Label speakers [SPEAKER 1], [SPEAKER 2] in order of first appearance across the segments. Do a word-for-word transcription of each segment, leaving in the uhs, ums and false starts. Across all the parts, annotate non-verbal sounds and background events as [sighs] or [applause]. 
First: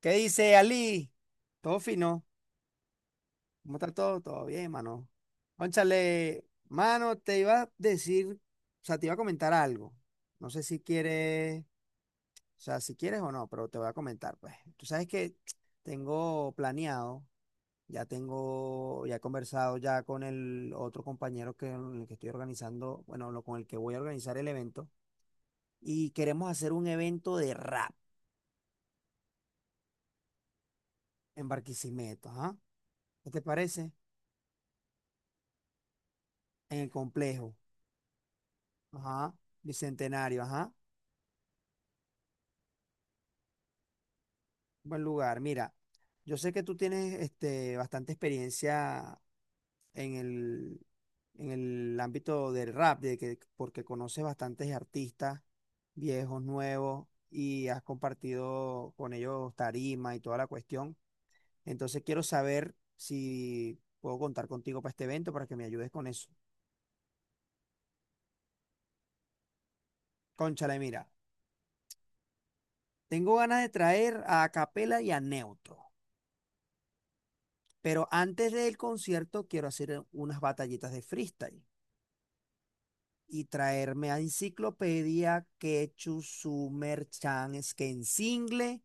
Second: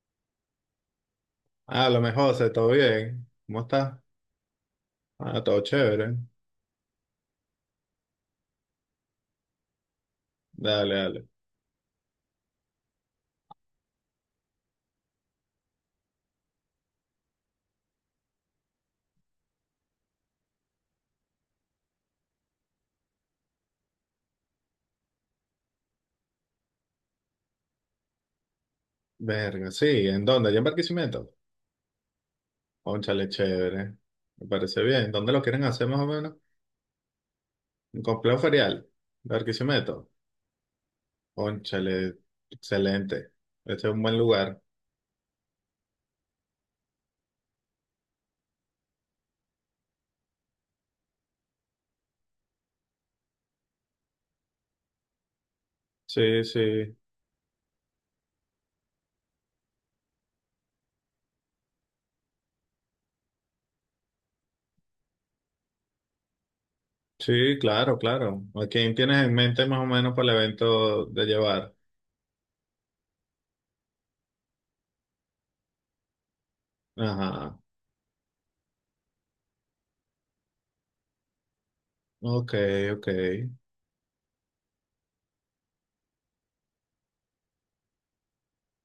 [SPEAKER 1] ¿Qué dice Ali? Todo
[SPEAKER 2] Ah, lo
[SPEAKER 1] fino.
[SPEAKER 2] mejor, José, ¿todo bien? ¿Cómo
[SPEAKER 1] ¿Cómo está
[SPEAKER 2] estás?
[SPEAKER 1] todo? Todo bien, mano.
[SPEAKER 2] Ah, todo chévere.
[SPEAKER 1] Cónchale, mano, te iba a decir, o sea, te iba a comentar algo. No sé si
[SPEAKER 2] Dale, dale.
[SPEAKER 1] quieres, o sea, si quieres o no, pero te voy a comentar, pues. Tú sabes que tengo planeado, ya tengo, ya he conversado ya con el otro compañero que, con el que estoy organizando, bueno, lo- con el que voy a organizar el evento, y queremos hacer un evento de rap
[SPEAKER 2] Verga, sí, ¿en dónde? ¿Ya en Barquisimeto?
[SPEAKER 1] en Barquisimeto, ¿ah?
[SPEAKER 2] Cónchale,
[SPEAKER 1] ¿Qué te parece?
[SPEAKER 2] chévere. Me parece bien. ¿Dónde lo quieren hacer más o menos?
[SPEAKER 1] En el complejo.
[SPEAKER 2] Un complejo ferial.
[SPEAKER 1] Ajá,
[SPEAKER 2] Barquisimeto.
[SPEAKER 1] Bicentenario, ajá,
[SPEAKER 2] Cónchale, excelente. Este es un buen lugar.
[SPEAKER 1] buen lugar. Mira, yo sé que tú tienes este, bastante experiencia en el, en el ámbito del rap, de que, porque conoces bastantes artistas, viejos,
[SPEAKER 2] Sí, sí.
[SPEAKER 1] nuevos, y has compartido con ellos tarima y toda la cuestión. Entonces quiero saber si puedo contar contigo para este evento para que me ayudes con eso.
[SPEAKER 2] Sí, claro, claro. ¿A quién tienes en mente más o menos para el
[SPEAKER 1] Cónchale, mira,
[SPEAKER 2] evento de llevar?
[SPEAKER 1] tengo ganas de traer a Capela y a Neutro.
[SPEAKER 2] Ajá.
[SPEAKER 1] Pero antes del concierto quiero hacer eh, unas batallitas de freestyle
[SPEAKER 2] Ok, ok.
[SPEAKER 1] y traerme a Enciclopedia, Quechu, Sumer, Chan, single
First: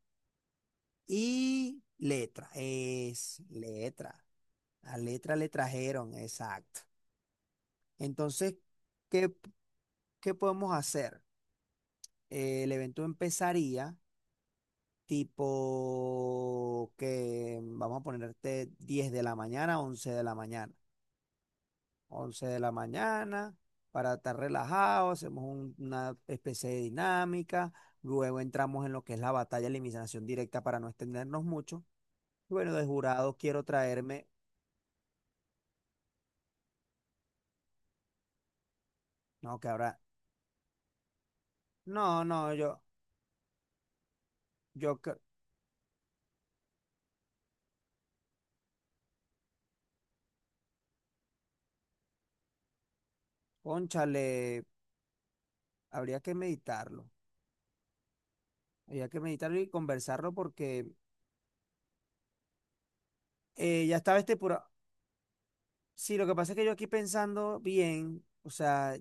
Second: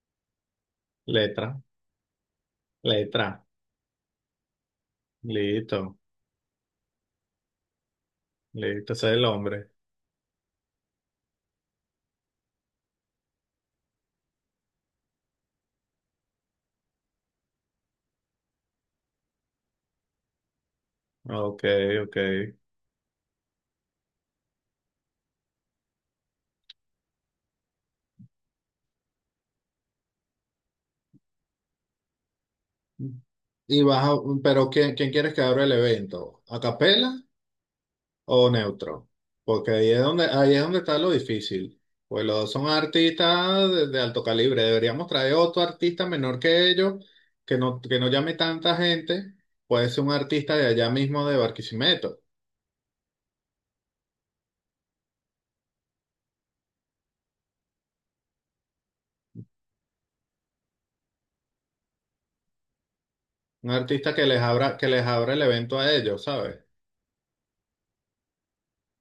[SPEAKER 2] Letra,
[SPEAKER 1] y letra. Es
[SPEAKER 2] letra.
[SPEAKER 1] letra. La letra le
[SPEAKER 2] Listo,
[SPEAKER 1] trajeron, exacto. Entonces,
[SPEAKER 2] listo. Ese es el
[SPEAKER 1] ¿qué,
[SPEAKER 2] hombre.
[SPEAKER 1] qué podemos hacer? Eh, el evento empezaría tipo que vamos a ponerte diez de la mañana, once de la mañana.
[SPEAKER 2] Ok, ok.
[SPEAKER 1] once de la mañana, para estar relajados, hacemos un- una especie de dinámica, luego entramos en lo que es la batalla de eliminación directa para no extendernos mucho. Y bueno, de jurado quiero
[SPEAKER 2] Y vas a-
[SPEAKER 1] traerme,
[SPEAKER 2] pero ¿quién, quién quieres que abra el evento? ¿A capela o neutro?
[SPEAKER 1] no, que
[SPEAKER 2] Porque ahí
[SPEAKER 1] habrá,
[SPEAKER 2] es donde, ahí es donde está lo difícil.
[SPEAKER 1] no,
[SPEAKER 2] Pues los dos
[SPEAKER 1] no,
[SPEAKER 2] son
[SPEAKER 1] yo,
[SPEAKER 2] artistas de, de alto calibre.
[SPEAKER 1] yo,
[SPEAKER 2] Deberíamos
[SPEAKER 1] cre-
[SPEAKER 2] traer otro artista menor que ellos, que no, que no llame tanta gente. Puede ser un artista de allá mismo de Barquisimeto.
[SPEAKER 1] cónchale, habría que meditarlo, habría que meditarlo y conversarlo porque
[SPEAKER 2] Un
[SPEAKER 1] eh, ya
[SPEAKER 2] artista
[SPEAKER 1] estaba
[SPEAKER 2] que
[SPEAKER 1] este
[SPEAKER 2] les
[SPEAKER 1] puro,
[SPEAKER 2] abra, que les abra el evento a
[SPEAKER 1] sí,
[SPEAKER 2] ellos,
[SPEAKER 1] lo que pasa es
[SPEAKER 2] ¿sabes?
[SPEAKER 1] que yo aquí pensando bien, o sea,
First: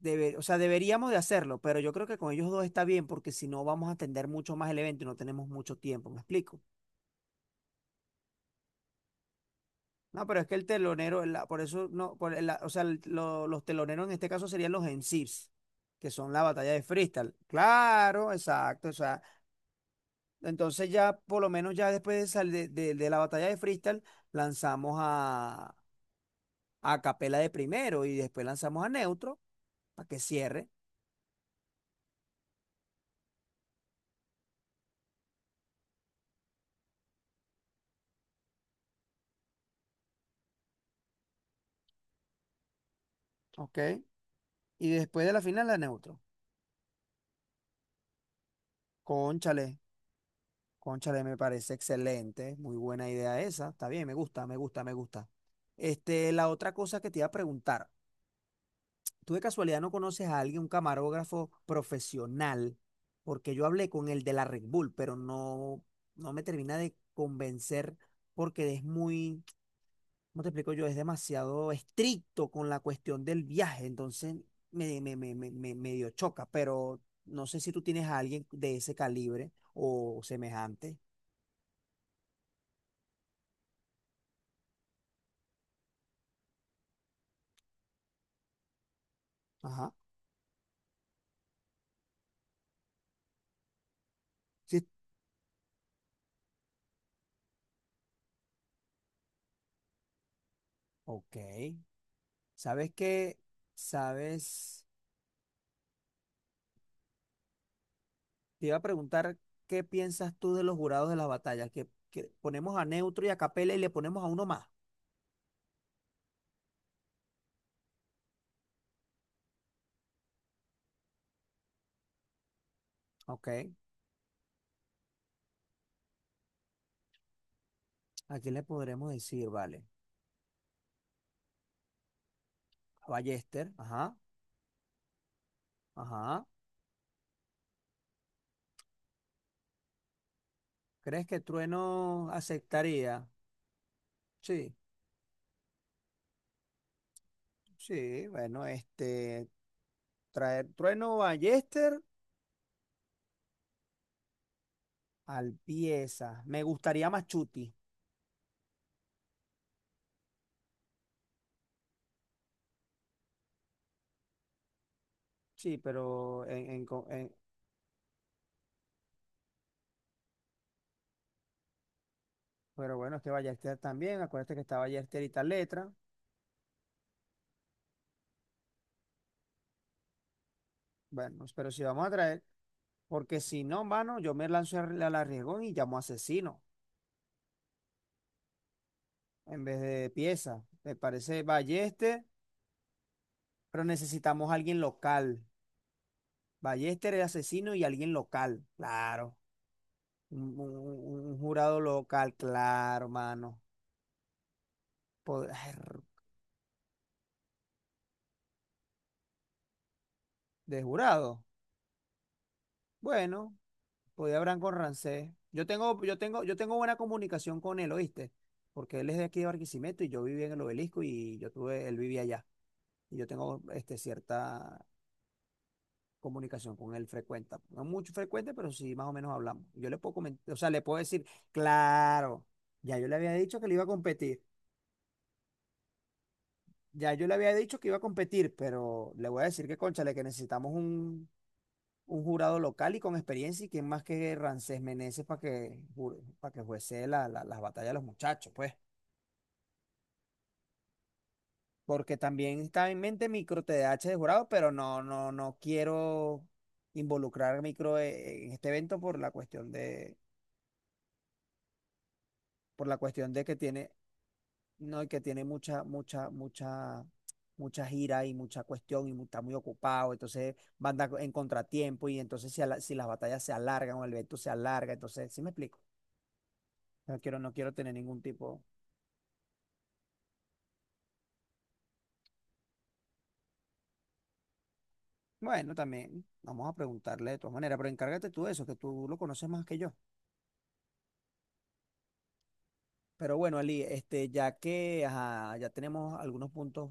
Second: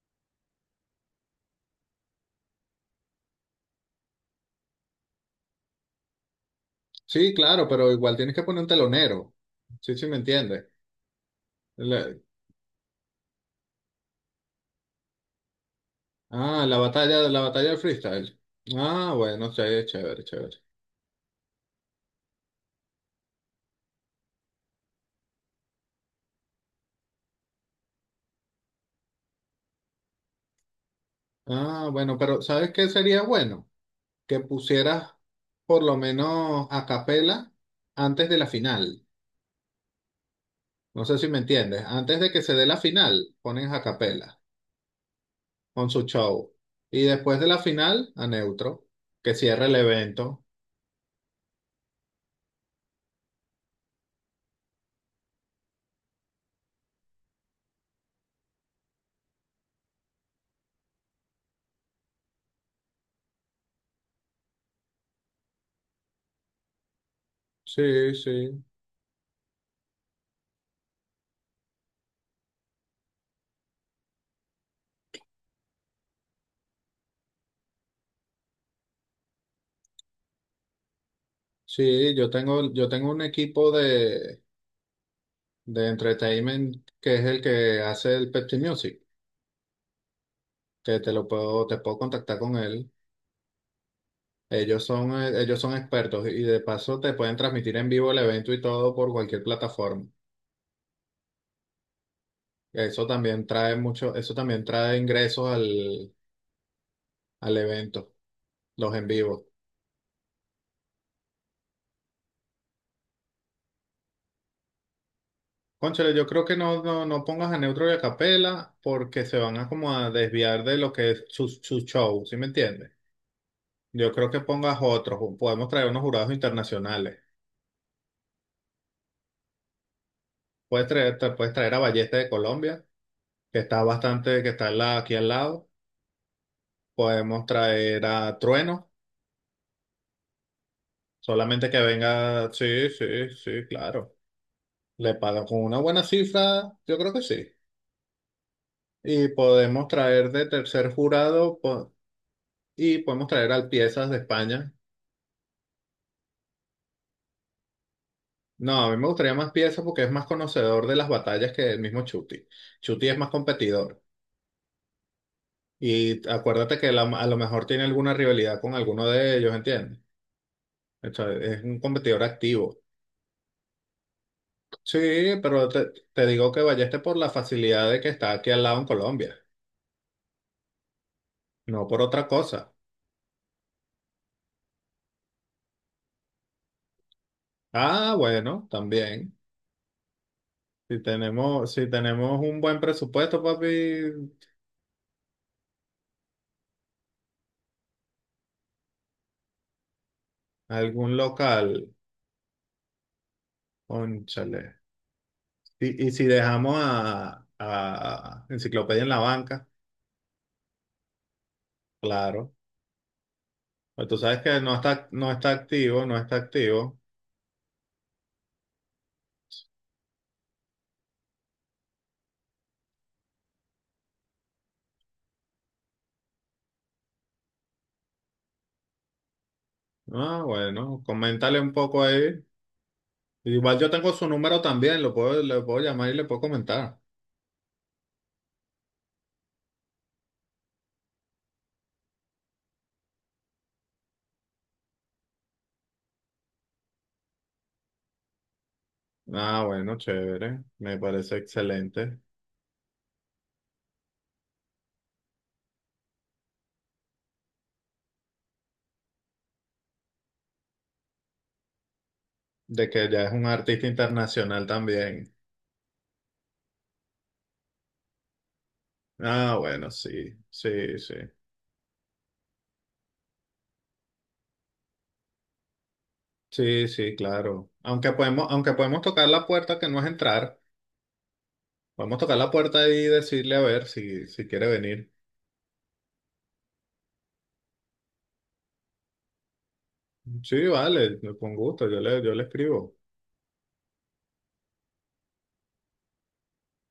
[SPEAKER 1] Debe- o sea, deberíamos de hacerlo, pero yo creo que con ellos dos está bien porque si no vamos a atender mucho más el evento y no tenemos mucho tiempo, ¿me explico?
[SPEAKER 2] Sí, claro, pero igual tienes que poner un telonero. Sí, sí, me
[SPEAKER 1] No, pero es que el
[SPEAKER 2] entiendes.
[SPEAKER 1] telonero, la- por eso no, por la- o sea, el- lo- los teloneros en este caso serían los M Cs, que son la
[SPEAKER 2] Ah,
[SPEAKER 1] batalla
[SPEAKER 2] la
[SPEAKER 1] de
[SPEAKER 2] batalla,
[SPEAKER 1] freestyle.
[SPEAKER 2] la batalla del
[SPEAKER 1] Claro,
[SPEAKER 2] freestyle.
[SPEAKER 1] exacto, o
[SPEAKER 2] Ah,
[SPEAKER 1] sea,
[SPEAKER 2] bueno, sí, chévere, chévere.
[SPEAKER 1] entonces ya por lo menos ya después de, sal- de, de- de la batalla de freestyle lanzamos a, a Capela de primero y después lanzamos a Neutro para que cierre,
[SPEAKER 2] Ah, bueno, pero ¿sabes qué sería bueno? Que pusieras por lo menos a capela antes de la final. No sé si me entiendes. Antes de que se dé la final, ponen
[SPEAKER 1] ¿ok?
[SPEAKER 2] a capela
[SPEAKER 1] Y después de la final a
[SPEAKER 2] con su
[SPEAKER 1] Neutro.
[SPEAKER 2] show. Y después de la final, a neutro, que
[SPEAKER 1] Cónchale.
[SPEAKER 2] cierre el evento.
[SPEAKER 1] Cónchale, me parece excelente, muy buena idea esa. Está bien, me gusta, me gusta, me gusta. Este, la otra cosa que te iba a preguntar, ¿tú de casualidad no conoces a alguien, un camarógrafo profesional? Porque yo hablé con el de la Red Bull, pero no, no me termina de convencer
[SPEAKER 2] Sí, sí.
[SPEAKER 1] porque es muy, ¿cómo te explico yo? Es demasiado estricto con la cuestión del viaje, entonces me, me, me, me, me medio choca, pero no sé si tú tienes a alguien de ese calibre o semejante.
[SPEAKER 2] Sí, yo tengo, yo tengo un equipo de, de entertainment que es el que hace el Pepsi Music.
[SPEAKER 1] Ajá.
[SPEAKER 2] Que te lo puedo, te puedo contactar con él.
[SPEAKER 1] Si
[SPEAKER 2] Ellos son, eh, ellos son expertos y de paso te pueden transmitir en vivo el evento y todo por cualquier plataforma.
[SPEAKER 1] Ok. ¿Sabes
[SPEAKER 2] Eso
[SPEAKER 1] qué?
[SPEAKER 2] también trae mucho, eso también
[SPEAKER 1] ¿Sabes?
[SPEAKER 2] trae ingresos al, al evento,
[SPEAKER 1] Te iba a
[SPEAKER 2] los en
[SPEAKER 1] preguntar
[SPEAKER 2] vivo.
[SPEAKER 1] qué piensas tú de los jurados de las batallas, que, que ponemos a Neutro y a Capela y le ponemos a uno más.
[SPEAKER 2] Cónchale, yo creo que no, no, no pongas a Neutro y a Capela porque se van a como a desviar de lo que es su, su show, ¿sí me entiendes?
[SPEAKER 1] Ok.
[SPEAKER 2] Yo creo que pongas otros, podemos traer unos jurados internacionales.
[SPEAKER 1] ¿A quién le podremos decir, vale?
[SPEAKER 2] Puedes traer, te puedes traer a Ballesta de Colombia,
[SPEAKER 1] A
[SPEAKER 2] que
[SPEAKER 1] Ballester.
[SPEAKER 2] está
[SPEAKER 1] Ajá.
[SPEAKER 2] bastante, que está al lado- aquí al lado.
[SPEAKER 1] Ajá.
[SPEAKER 2] Podemos traer a Trueno,
[SPEAKER 1] ¿Crees que
[SPEAKER 2] solamente que
[SPEAKER 1] Trueno
[SPEAKER 2] venga, sí,
[SPEAKER 1] aceptaría?
[SPEAKER 2] sí, sí, claro.
[SPEAKER 1] Sí.
[SPEAKER 2] Le pagan con una buena cifra, yo creo que sí.
[SPEAKER 1] Sí, bueno,
[SPEAKER 2] Y
[SPEAKER 1] este,
[SPEAKER 2] podemos traer de
[SPEAKER 1] traer
[SPEAKER 2] tercer
[SPEAKER 1] Trueno
[SPEAKER 2] jurado po-
[SPEAKER 1] Ballester
[SPEAKER 2] y podemos traer al Piezas de España.
[SPEAKER 1] al pieza. Me gustaría más Chuti.
[SPEAKER 2] No, a mí me gustaría más Piezas porque es más conocedor de las batallas que el mismo Chuti. Chuti es más competidor.
[SPEAKER 1] Sí,
[SPEAKER 2] Y
[SPEAKER 1] pero en,
[SPEAKER 2] acuérdate
[SPEAKER 1] en
[SPEAKER 2] que la-
[SPEAKER 1] co-
[SPEAKER 2] a
[SPEAKER 1] en-
[SPEAKER 2] lo mejor tiene alguna rivalidad con alguno de ellos, ¿entiendes? O sea, es un competidor activo.
[SPEAKER 1] pero bueno, es que Ballester también, acuérdate que está
[SPEAKER 2] Sí,
[SPEAKER 1] Ballester y tal
[SPEAKER 2] pero
[SPEAKER 1] letra.
[SPEAKER 2] te, te digo que vayas por la facilidad de que está aquí al lado en Colombia,
[SPEAKER 1] Bueno, pero si
[SPEAKER 2] no por
[SPEAKER 1] vamos a
[SPEAKER 2] otra
[SPEAKER 1] traer,
[SPEAKER 2] cosa.
[SPEAKER 1] porque si no, mano, yo me lanzo al al arriesgón y llamo asesino
[SPEAKER 2] Ah, bueno, también.
[SPEAKER 1] en vez de pieza. Me
[SPEAKER 2] Si
[SPEAKER 1] parece
[SPEAKER 2] tenemos, si
[SPEAKER 1] Ballester,
[SPEAKER 2] tenemos un buen presupuesto, papi,
[SPEAKER 1] pero necesitamos a alguien local. Ballester es asesino y alguien local, claro. Un, un-
[SPEAKER 2] algún
[SPEAKER 1] un- un jurado
[SPEAKER 2] local,
[SPEAKER 1] local, claro, mano.
[SPEAKER 2] cónchale.
[SPEAKER 1] Pod- [sighs]
[SPEAKER 2] Y, y si dejamos a, a Enciclopedia en la banca,
[SPEAKER 1] De jurado.
[SPEAKER 2] claro.
[SPEAKER 1] Bueno,
[SPEAKER 2] Pues tú
[SPEAKER 1] podía
[SPEAKER 2] sabes
[SPEAKER 1] hablar
[SPEAKER 2] que
[SPEAKER 1] con
[SPEAKER 2] no está, no
[SPEAKER 1] Rancé.
[SPEAKER 2] está
[SPEAKER 1] Yo tengo,
[SPEAKER 2] activo, no
[SPEAKER 1] yo
[SPEAKER 2] está
[SPEAKER 1] tengo, yo tengo buena
[SPEAKER 2] activo.
[SPEAKER 1] comunicación con él, ¿oíste? Porque él es de aquí de Barquisimeto y yo vivía en el Obelisco y yo tuve, él vivía allá. Y yo tengo este, cierta comunicación con él frecuente. No mucho frecuente, pero sí más o menos hablamos. Yo le puedo
[SPEAKER 2] Ah,
[SPEAKER 1] comentar, o sea, le puedo
[SPEAKER 2] bueno,
[SPEAKER 1] decir,
[SPEAKER 2] coméntale un poco ahí.
[SPEAKER 1] claro, ya yo le había dicho que le
[SPEAKER 2] Igual
[SPEAKER 1] iba a
[SPEAKER 2] yo tengo su
[SPEAKER 1] competir.
[SPEAKER 2] número también, lo puedo, le puedo llamar y le puedo comentar.
[SPEAKER 1] Ya yo le había dicho que iba a competir, pero le voy a decir que, cónchale, que necesitamos un, un jurado local y con experiencia, y quién más que Rancés Meneses para que, para que juece la- la- las batallas de los muchachos, pues.
[SPEAKER 2] Ah, bueno, chévere. Me parece
[SPEAKER 1] Porque
[SPEAKER 2] excelente.
[SPEAKER 1] también está en mente micro T D A H de jurado, pero no, no, no quiero involucrar micro eh, en este evento por la cuestión de, por
[SPEAKER 2] De
[SPEAKER 1] la
[SPEAKER 2] que ya
[SPEAKER 1] cuestión
[SPEAKER 2] es
[SPEAKER 1] de
[SPEAKER 2] un
[SPEAKER 1] que
[SPEAKER 2] artista
[SPEAKER 1] tiene,
[SPEAKER 2] internacional
[SPEAKER 1] no, y que
[SPEAKER 2] también.
[SPEAKER 1] tiene mucha, mucha, mucha, mucha gira y mucha cuestión y mu- está muy
[SPEAKER 2] Ah, bueno,
[SPEAKER 1] ocupado,
[SPEAKER 2] sí,
[SPEAKER 1] entonces va a
[SPEAKER 2] sí,
[SPEAKER 1] andar
[SPEAKER 2] sí.
[SPEAKER 1] en contratiempo y entonces si, a la- si las batallas se alargan o el evento se alarga, entonces, ¿sí me explico?
[SPEAKER 2] Sí, sí,
[SPEAKER 1] No quiero, no
[SPEAKER 2] claro.
[SPEAKER 1] quiero tener
[SPEAKER 2] Aunque
[SPEAKER 1] ningún
[SPEAKER 2] podemos,
[SPEAKER 1] tipo.
[SPEAKER 2] aunque podemos tocar la puerta que no es entrar. Podemos tocar la puerta y decirle a ver si, si quiere venir.
[SPEAKER 1] Bueno, también vamos a preguntarle de todas maneras, pero encárgate tú de eso, que tú lo conoces más que yo.
[SPEAKER 2] Sí, vale, con gusto, yo le, yo le escribo.
[SPEAKER 1] Pero bueno, Ali, este, ya que ajá, ya tenemos algunos puntos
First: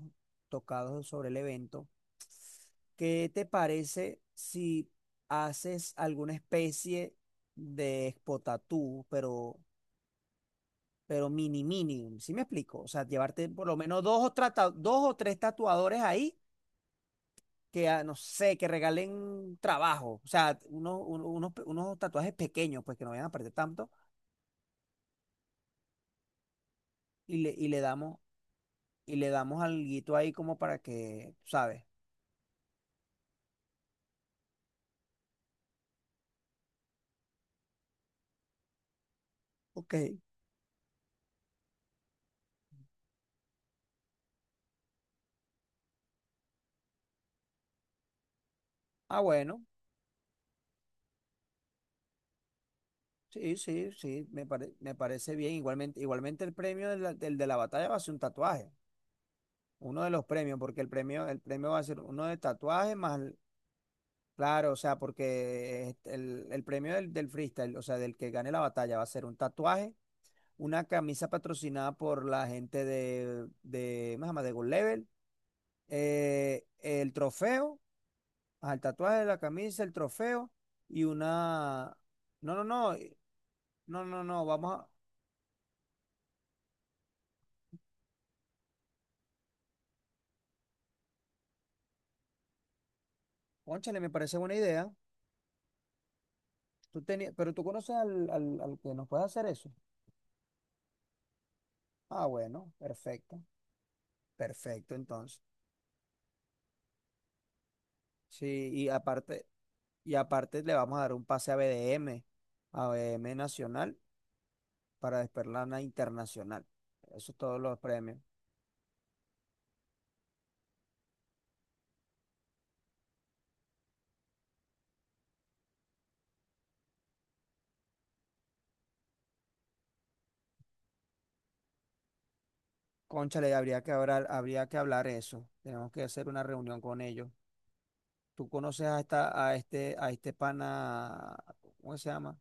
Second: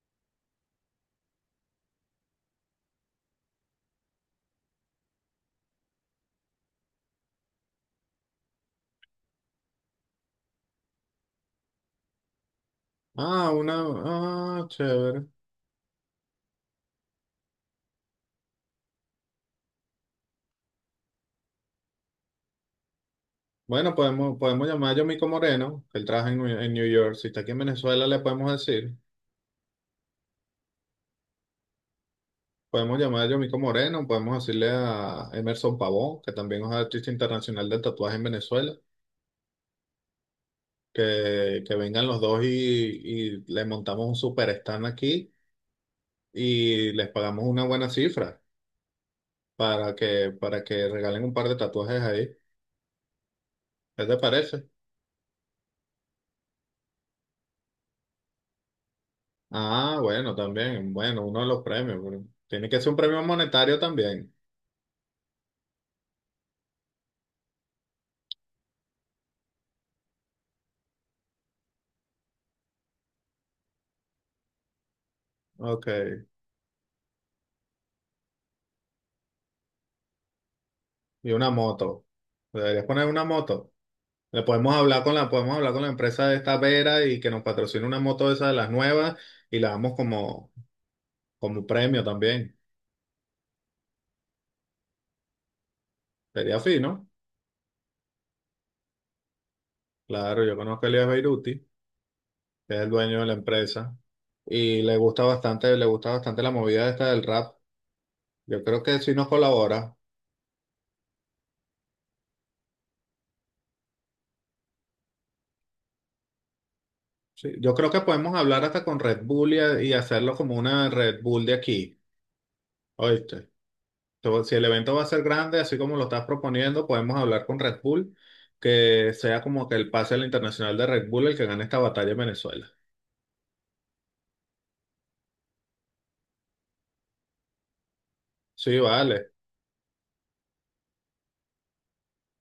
[SPEAKER 1] tocados sobre el evento, ¿qué te parece si haces alguna especie de expo tatú, pero, pero mini mini? ¿Sí me explico? O sea, llevarte
[SPEAKER 2] Ah,
[SPEAKER 1] por
[SPEAKER 2] una,
[SPEAKER 1] lo menos dos o,
[SPEAKER 2] ah,
[SPEAKER 1] trata- dos o
[SPEAKER 2] chévere.
[SPEAKER 1] tres tatuadores ahí que, ah, no sé, que regalen trabajo. O sea, unos, uno- unos, pe- unos tatuajes pequeños, pues que no vayan a aparecer tanto,
[SPEAKER 2] Bueno, podemos, podemos llamar a Yomiko Moreno, que él trabaja en, New- en New York. Si
[SPEAKER 1] y
[SPEAKER 2] está
[SPEAKER 1] le,
[SPEAKER 2] aquí en
[SPEAKER 1] y le
[SPEAKER 2] Venezuela,
[SPEAKER 1] damos,
[SPEAKER 2] le podemos decir.
[SPEAKER 1] y le damos alguito ahí como para que, ¿sabes?
[SPEAKER 2] Podemos llamar a Yomiko Moreno, podemos decirle a Emerson Pavón, que también es artista internacional del tatuaje en Venezuela,
[SPEAKER 1] Ok.
[SPEAKER 2] que, que vengan los dos y, y le montamos un super stand aquí y les pagamos una buena cifra
[SPEAKER 1] Ah, bueno,
[SPEAKER 2] para que, para que regalen un par de tatuajes ahí.
[SPEAKER 1] sí, sí,
[SPEAKER 2] ¿Qué te
[SPEAKER 1] sí, me
[SPEAKER 2] parece?
[SPEAKER 1] pare- me parece bien. Igualmente, igualmente el premio de la- del de la batalla va a ser un tatuaje,
[SPEAKER 2] Ah,
[SPEAKER 1] uno de los
[SPEAKER 2] bueno,
[SPEAKER 1] premios, porque el
[SPEAKER 2] también, bueno,
[SPEAKER 1] premio, el
[SPEAKER 2] uno de los
[SPEAKER 1] premio va a ser
[SPEAKER 2] premios.
[SPEAKER 1] uno
[SPEAKER 2] Bueno,
[SPEAKER 1] de
[SPEAKER 2] tiene que ser
[SPEAKER 1] tatuaje
[SPEAKER 2] un
[SPEAKER 1] más,
[SPEAKER 2] premio
[SPEAKER 1] el-
[SPEAKER 2] monetario también.
[SPEAKER 1] claro, o sea, porque este, el, el premio del, del freestyle, o sea, del que gane la batalla va a ser un tatuaje, una camisa patrocinada por la gente de, de, ¿cómo se llama? De Gold Level,
[SPEAKER 2] Ok,
[SPEAKER 1] eh, el trofeo, ajá, el tatuaje de la camisa, el trofeo y
[SPEAKER 2] y una
[SPEAKER 1] una,
[SPEAKER 2] moto.
[SPEAKER 1] no, no,
[SPEAKER 2] Deberías
[SPEAKER 1] no,
[SPEAKER 2] poner una moto.
[SPEAKER 1] no, no,
[SPEAKER 2] Le
[SPEAKER 1] no,
[SPEAKER 2] podemos
[SPEAKER 1] vamos a.
[SPEAKER 2] hablar con la, podemos hablar con la empresa de esta Vera y que nos patrocine una moto de esas de las nuevas y la damos como, como premio también.
[SPEAKER 1] Cónchale, me parece buena idea.
[SPEAKER 2] Sería
[SPEAKER 1] Tú
[SPEAKER 2] fino.
[SPEAKER 1] tenías, pero tú conoces al, al, al que nos puede hacer eso.
[SPEAKER 2] Claro, yo conozco a Elías Beiruti,
[SPEAKER 1] Ah, bueno,
[SPEAKER 2] que es el dueño de la
[SPEAKER 1] perfecto.
[SPEAKER 2] empresa, y
[SPEAKER 1] Perfecto,
[SPEAKER 2] le gusta
[SPEAKER 1] entonces.
[SPEAKER 2] bastante, le gusta bastante la movida esta del rap. Yo
[SPEAKER 1] Sí,
[SPEAKER 2] creo
[SPEAKER 1] y
[SPEAKER 2] que sí nos
[SPEAKER 1] aparte,
[SPEAKER 2] colabora.
[SPEAKER 1] y aparte le vamos a dar un pase a B D M, a B D M Nacional, para Desperlana Internacional. Eso
[SPEAKER 2] Sí,
[SPEAKER 1] todos
[SPEAKER 2] yo
[SPEAKER 1] los
[SPEAKER 2] creo que
[SPEAKER 1] premios.
[SPEAKER 2] podemos hablar hasta con Red Bull y, a- y hacerlo como una Red Bull de aquí. ¿Oíste? So, si el evento va a ser grande, así como lo estás proponiendo, podemos hablar con Red Bull, que sea como que el pase al internacional de Red Bull el que gane esta batalla en Venezuela.
[SPEAKER 1] Cónchale, habría que hablar, habría que hablar eso. Tenemos que hacer una reunión con ellos. Tú
[SPEAKER 2] Sí,
[SPEAKER 1] conoces a
[SPEAKER 2] vale.
[SPEAKER 1] esta, a este, a este pana, ¿cómo se llama?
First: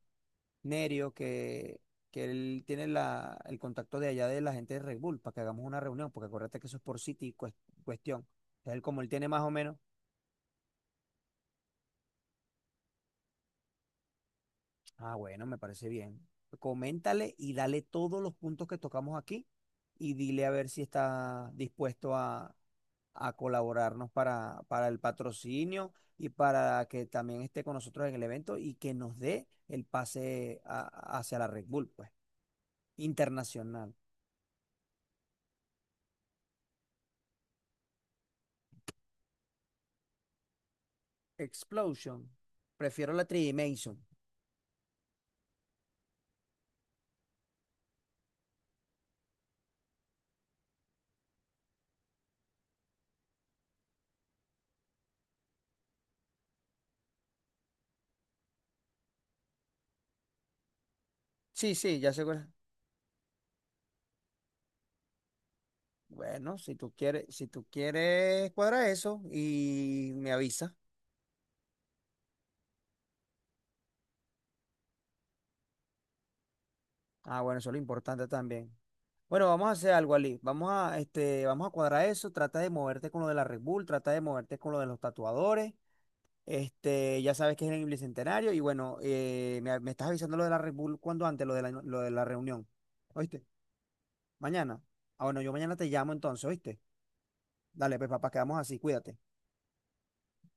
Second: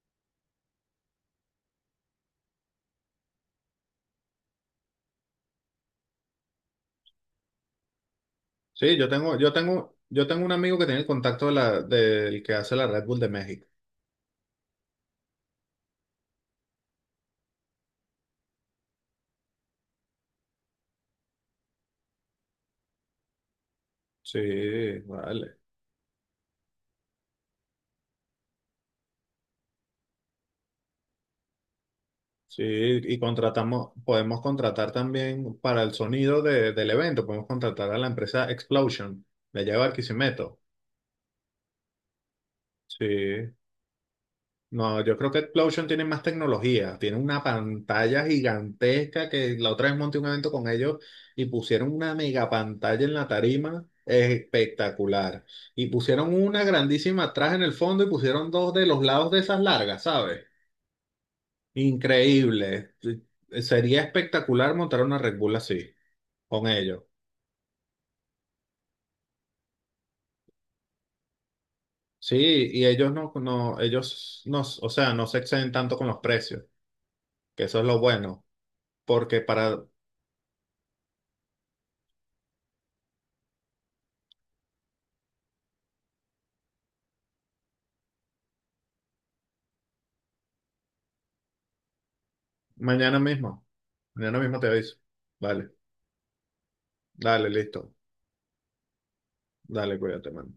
[SPEAKER 1] Nerio, que, que él tiene la, el contacto de allá de la gente de Red Bull para que hagamos una reunión, porque acuérdate que eso es por City cues- cuestión. Entonces, él,
[SPEAKER 2] Sí,
[SPEAKER 1] como
[SPEAKER 2] yo
[SPEAKER 1] él tiene
[SPEAKER 2] tengo,
[SPEAKER 1] más o
[SPEAKER 2] yo
[SPEAKER 1] menos,
[SPEAKER 2] tengo, yo tengo un amigo que tiene el contacto de la, del que hace la Red Bull de México.
[SPEAKER 1] ah, bueno, me parece bien. Coméntale y dale todos los puntos que tocamos aquí y dile a ver si está dispuesto a, a colaborarnos para, para
[SPEAKER 2] Sí,
[SPEAKER 1] el
[SPEAKER 2] vale.
[SPEAKER 1] patrocinio y para que también esté con nosotros en el evento y que nos dé el pase a- hacia la Red Bull, pues,
[SPEAKER 2] Sí, y contratamos,
[SPEAKER 1] internacional.
[SPEAKER 2] podemos contratar también para el sonido de- del evento, podemos contratar a la empresa Explosion, de allá de Barquisimeto.
[SPEAKER 1] Explosion. Prefiero la
[SPEAKER 2] Sí.
[SPEAKER 1] tridimension.
[SPEAKER 2] No, yo creo que Explosion tiene más tecnología, tiene una pantalla gigantesca que la otra vez monté un evento con ellos y pusieron una mega pantalla en la tarima espectacular. Y pusieron una grandísima atrás en el fondo y pusieron dos de los lados de esas largas, ¿sabes?
[SPEAKER 1] Sí, sí, ya sé cuál es.
[SPEAKER 2] Increíble. Sí, sería espectacular montar una Red Bull así,
[SPEAKER 1] Bueno,
[SPEAKER 2] con
[SPEAKER 1] si tú
[SPEAKER 2] ellos.
[SPEAKER 1] quieres, si tú quieres, cuadra eso y me avisa.
[SPEAKER 2] Sí, y ellos no, no, ellos no, o sea, no se exceden tanto con los precios,
[SPEAKER 1] Ah, bueno,
[SPEAKER 2] que
[SPEAKER 1] eso es lo
[SPEAKER 2] eso es lo
[SPEAKER 1] importante
[SPEAKER 2] bueno
[SPEAKER 1] también.
[SPEAKER 2] porque
[SPEAKER 1] Bueno, vamos a
[SPEAKER 2] para,
[SPEAKER 1] hacer algo, Ali. Vamos a, este, vamos a cuadrar eso. Trata de moverte con lo de la Red Bull, trata de moverte con lo de los tatuadores. Este, ya sabes que es en el Bicentenario. Y bueno, eh, me, me estás avisando lo de la Red Bull cuando antes, lo de la, lo de la reunión.
[SPEAKER 2] mañana
[SPEAKER 1] ¿Oíste?
[SPEAKER 2] mismo. Mañana mismo te
[SPEAKER 1] Mañana.
[SPEAKER 2] aviso.
[SPEAKER 1] Ah, bueno, yo
[SPEAKER 2] Dale,
[SPEAKER 1] mañana te llamo entonces, ¿oíste?
[SPEAKER 2] dale, listo.
[SPEAKER 1] Dale, pues papá, quedamos así, cuídate.
[SPEAKER 2] Dale, cuídate, mano.